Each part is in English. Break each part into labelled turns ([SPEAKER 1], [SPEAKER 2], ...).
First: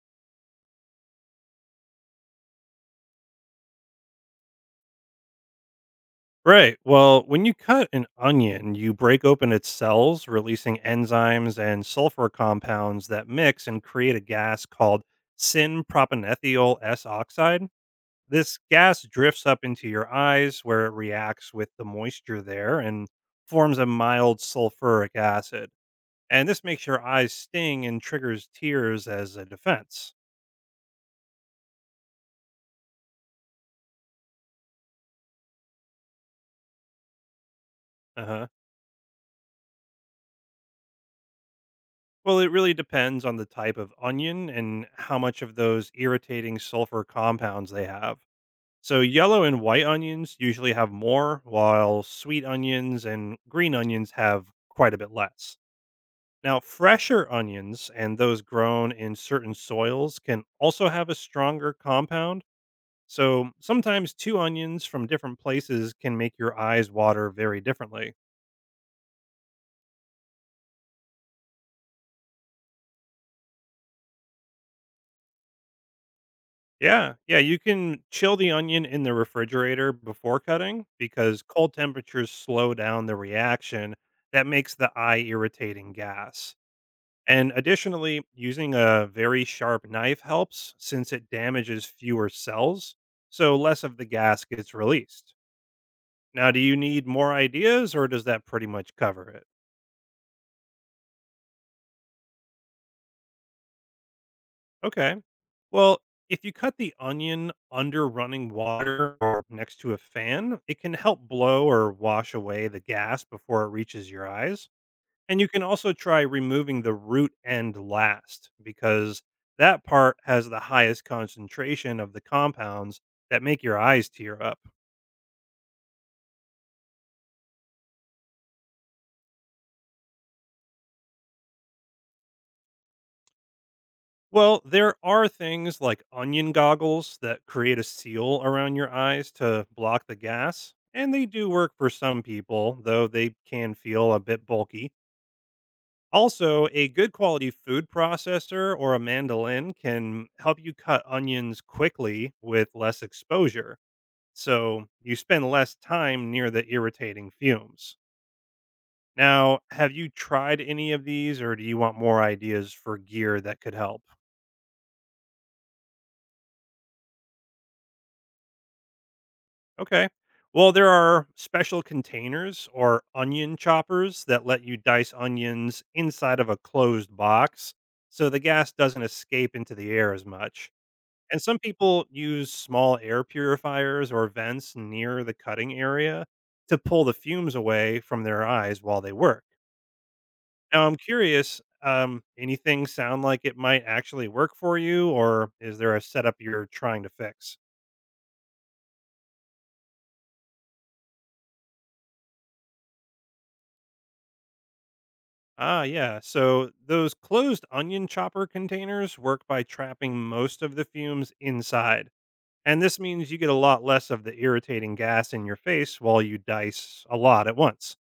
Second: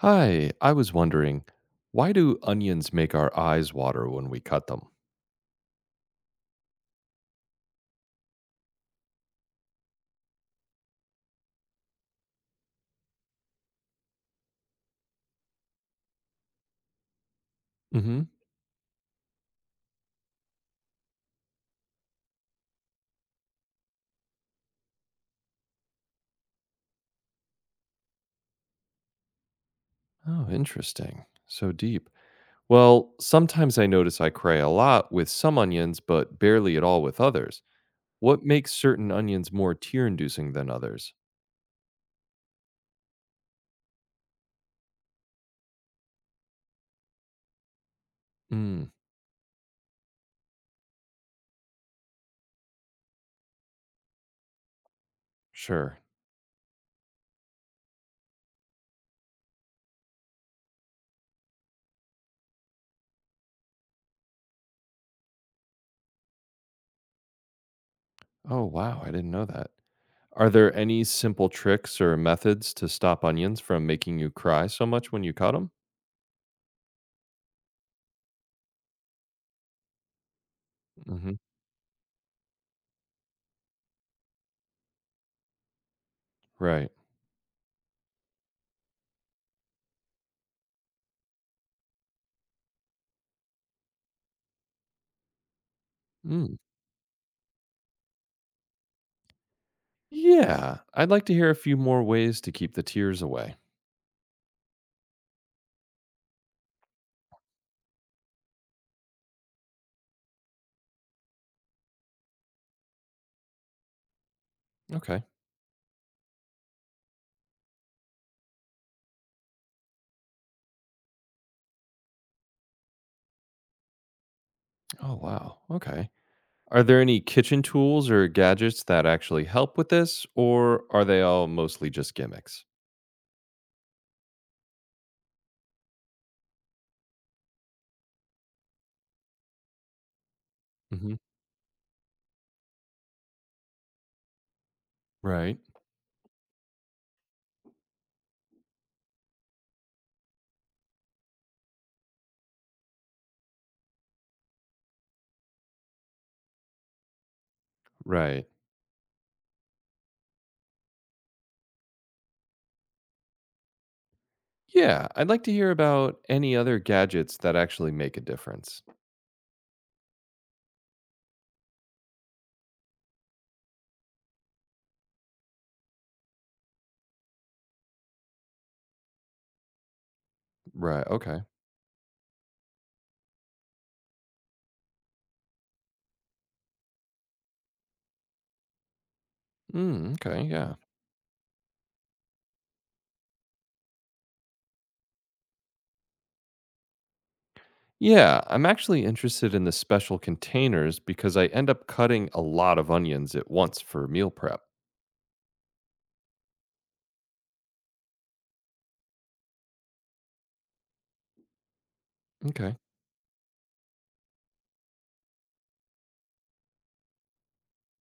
[SPEAKER 1] Hi, I was wondering, why do onions make our eyes water when we cut them?
[SPEAKER 2] Right. Well, when you cut an onion, you break open its cells, releasing enzymes and sulfur compounds that mix and create a gas called synpropanethyl S oxide.
[SPEAKER 1] Hmm.
[SPEAKER 2] This gas drifts up into your eyes where it reacts with the moisture there and forms a mild sulfuric acid. And this makes your eyes sting and triggers tears as a defense.
[SPEAKER 1] Oh, interesting. So deep. Well, sometimes I notice I cry a lot with some onions, but barely at all with others.
[SPEAKER 2] Uh
[SPEAKER 1] What
[SPEAKER 2] huh.
[SPEAKER 1] makes certain onions more tear-inducing than others?
[SPEAKER 2] Well, it really depends on the type of onion and how much of those irritating sulfur compounds they have.
[SPEAKER 1] Mm,
[SPEAKER 2] So yellow and white onions usually have more, while sweet onions and green onions have quite a bit less.
[SPEAKER 1] sure.
[SPEAKER 2] Now, fresher onions and those grown in certain soils can also have a stronger compound. So sometimes two onions from different places can make your eyes water very differently.
[SPEAKER 1] Oh, wow, I didn't know that. Are there any simple tricks or methods to stop onions from making you cry so much when you cut them?
[SPEAKER 2] Yeah, yeah, you can chill the onion in the refrigerator before cutting
[SPEAKER 1] Hmm.
[SPEAKER 2] because cold temperatures slow down the reaction that makes the eye irritating gas.
[SPEAKER 1] Right.
[SPEAKER 2] And additionally, using a very sharp knife helps since it damages fewer cells, so less of the gas gets released. Now,
[SPEAKER 1] Mm.
[SPEAKER 2] do you need more ideas or does that pretty much cover it?
[SPEAKER 1] Yeah, I'd like to hear a few more ways to keep the tears away.
[SPEAKER 2] Okay. Well, if you cut the onion under running water or next to a fan, it can help blow or wash away the gas before it reaches your eyes.
[SPEAKER 1] Okay.
[SPEAKER 2] And you can also try removing the root end last because that part has the highest concentration of the compounds that make your eyes tear up.
[SPEAKER 1] Oh, wow. Okay. Are there any kitchen tools or gadgets that actually help with this, or are they all mostly just gimmicks?
[SPEAKER 2] Well, there are things like onion goggles that create a seal around your eyes to block the gas, and
[SPEAKER 1] Hmm.
[SPEAKER 2] they do work for some people, though they can feel a bit bulky.
[SPEAKER 1] Right.
[SPEAKER 2] Also, a good quality food processor or a mandolin can help you cut onions quickly with less exposure so you spend less time near the irritating fumes.
[SPEAKER 1] Right.
[SPEAKER 2] Now, have you tried any of these or do you want more ideas for gear that could help?
[SPEAKER 1] Yeah, I'd like to hear about any other gadgets that actually make a difference.
[SPEAKER 2] Okay. Well, there are special containers or onion choppers that let you dice onions inside of a closed box so the gas doesn't escape into the air as much.
[SPEAKER 1] Right. Okay.
[SPEAKER 2] And some people use small air purifiers or vents near the cutting area to pull the fumes away from their eyes while they work.
[SPEAKER 1] Mm, okay. Yeah.
[SPEAKER 2] Now I'm curious, anything sound like it might actually work for you, or is there a setup you're trying to fix?
[SPEAKER 1] Yeah, I'm actually interested in the special containers because I end up cutting a lot of onions at once for meal prep.
[SPEAKER 2] Ah, yeah. So those closed onion chopper containers work by trapping most of the fumes inside.
[SPEAKER 1] Okay.
[SPEAKER 2] And this means you get a lot less of the irritating gas in your face while you dice a lot at once.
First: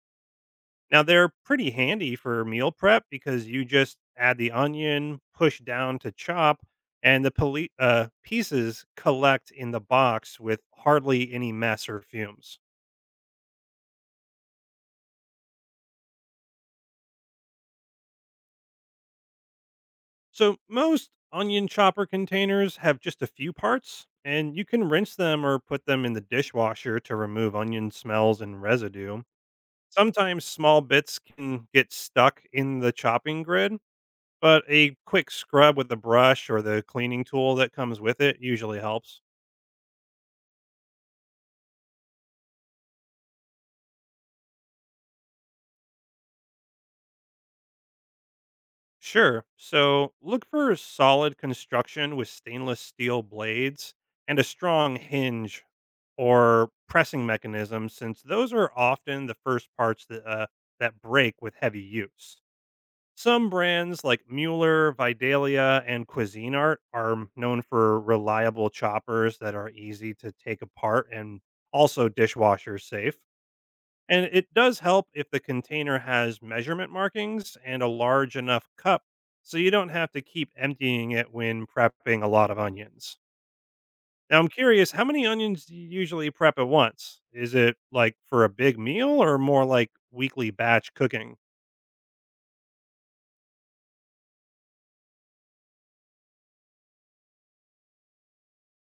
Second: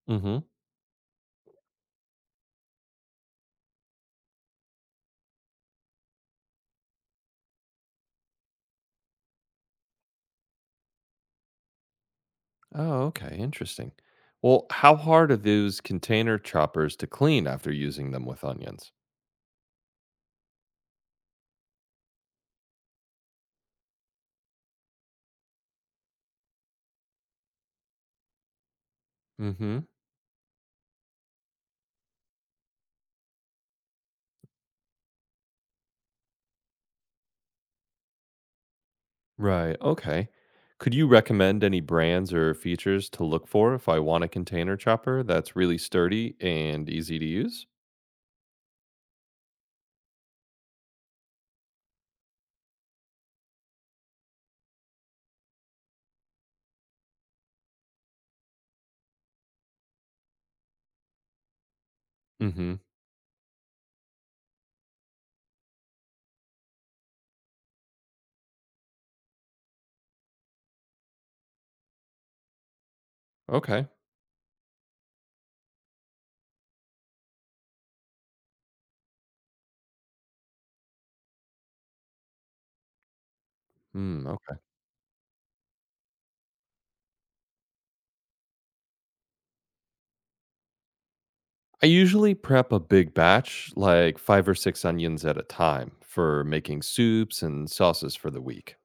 [SPEAKER 2] Now they're pretty handy for meal prep because you just add the onion, push down to chop, and the pieces collect in the box with hardly any mess or fumes.
[SPEAKER 1] Oh, okay. Interesting. Well, how hard are those container choppers to clean after using them with onions?
[SPEAKER 2] So most onion chopper containers have just a few parts, and you can rinse them or put them in the dishwasher to remove onion smells and residue.
[SPEAKER 1] Mm-hmm.
[SPEAKER 2] Sometimes small bits can get stuck in the chopping grid, but a quick scrub with the brush or the cleaning tool that comes with it usually helps.
[SPEAKER 1] Right. Okay. Could you recommend any brands or features to look for if I want a container chopper that's really sturdy and easy to use?
[SPEAKER 2] Sure. So look for solid construction with stainless steel blades and a strong hinge or pressing mechanism, since those are often the first parts that break with heavy use.
[SPEAKER 1] Mm-hmm.
[SPEAKER 2] Some brands like Mueller, Vidalia, and Cuisinart are known for reliable choppers that are easy to take apart and also dishwasher safe.
[SPEAKER 1] Okay.
[SPEAKER 2] And it does help if the container has measurement markings and a large enough cup so you don't have to keep emptying it when prepping a lot of onions.
[SPEAKER 1] Mm,
[SPEAKER 2] Now, I'm
[SPEAKER 1] okay.
[SPEAKER 2] curious, how many onions do you usually prep at once? Is it like for a big meal or more like weekly batch cooking?
[SPEAKER 1] I usually prep a big batch, like five or six onions at a time, for making soups and sauces for the week.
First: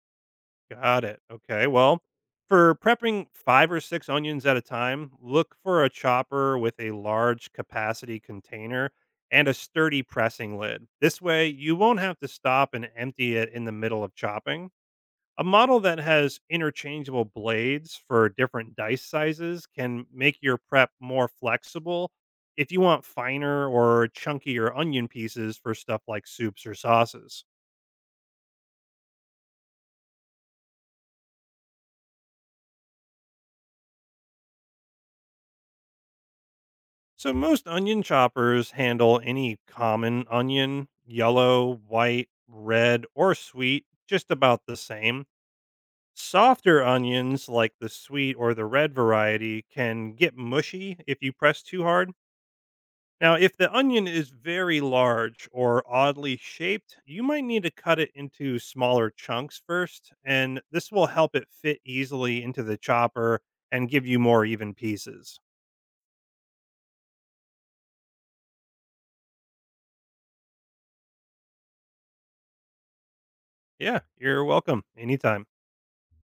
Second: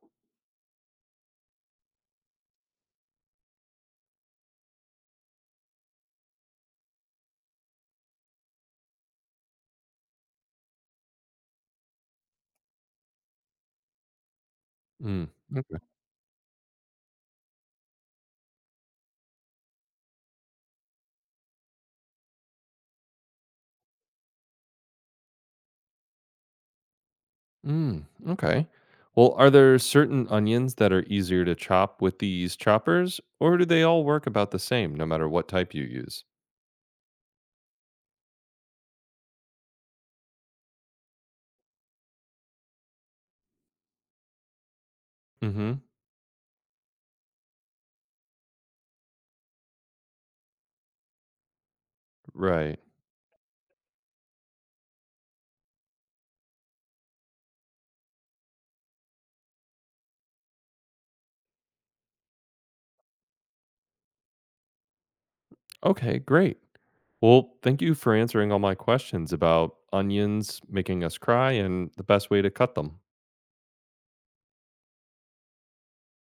[SPEAKER 2] Got it. Okay. Well, for prepping five or six onions at a time, look for a chopper with a large capacity container and a sturdy pressing lid. This way, you won't have to stop and empty it in the middle of chopping.
[SPEAKER 1] Mm.
[SPEAKER 2] A model that has interchangeable blades for different dice sizes can make your prep more flexible if you want finer or chunkier onion pieces for stuff like soups or sauces.
[SPEAKER 1] Mm, okay. Well, are there certain onions that are easier to chop with these choppers, or do they all work about the same no matter what type you use?
[SPEAKER 2] So most onion choppers handle any common onion, yellow, white, red, or sweet, just about the same.
[SPEAKER 1] Mm-hmm.
[SPEAKER 2] Softer onions like the sweet or the red variety can get mushy if you press too hard.
[SPEAKER 1] Right.
[SPEAKER 2] Now, if the onion is very large or oddly shaped, you might need to cut it into smaller chunks first, and this will help it fit easily into the chopper and give you more even pieces.
[SPEAKER 1] Okay, great. Well, thank you for answering all my questions about onions making us cry and the best way to cut them.
[SPEAKER 2] Yeah, you're welcome anytime.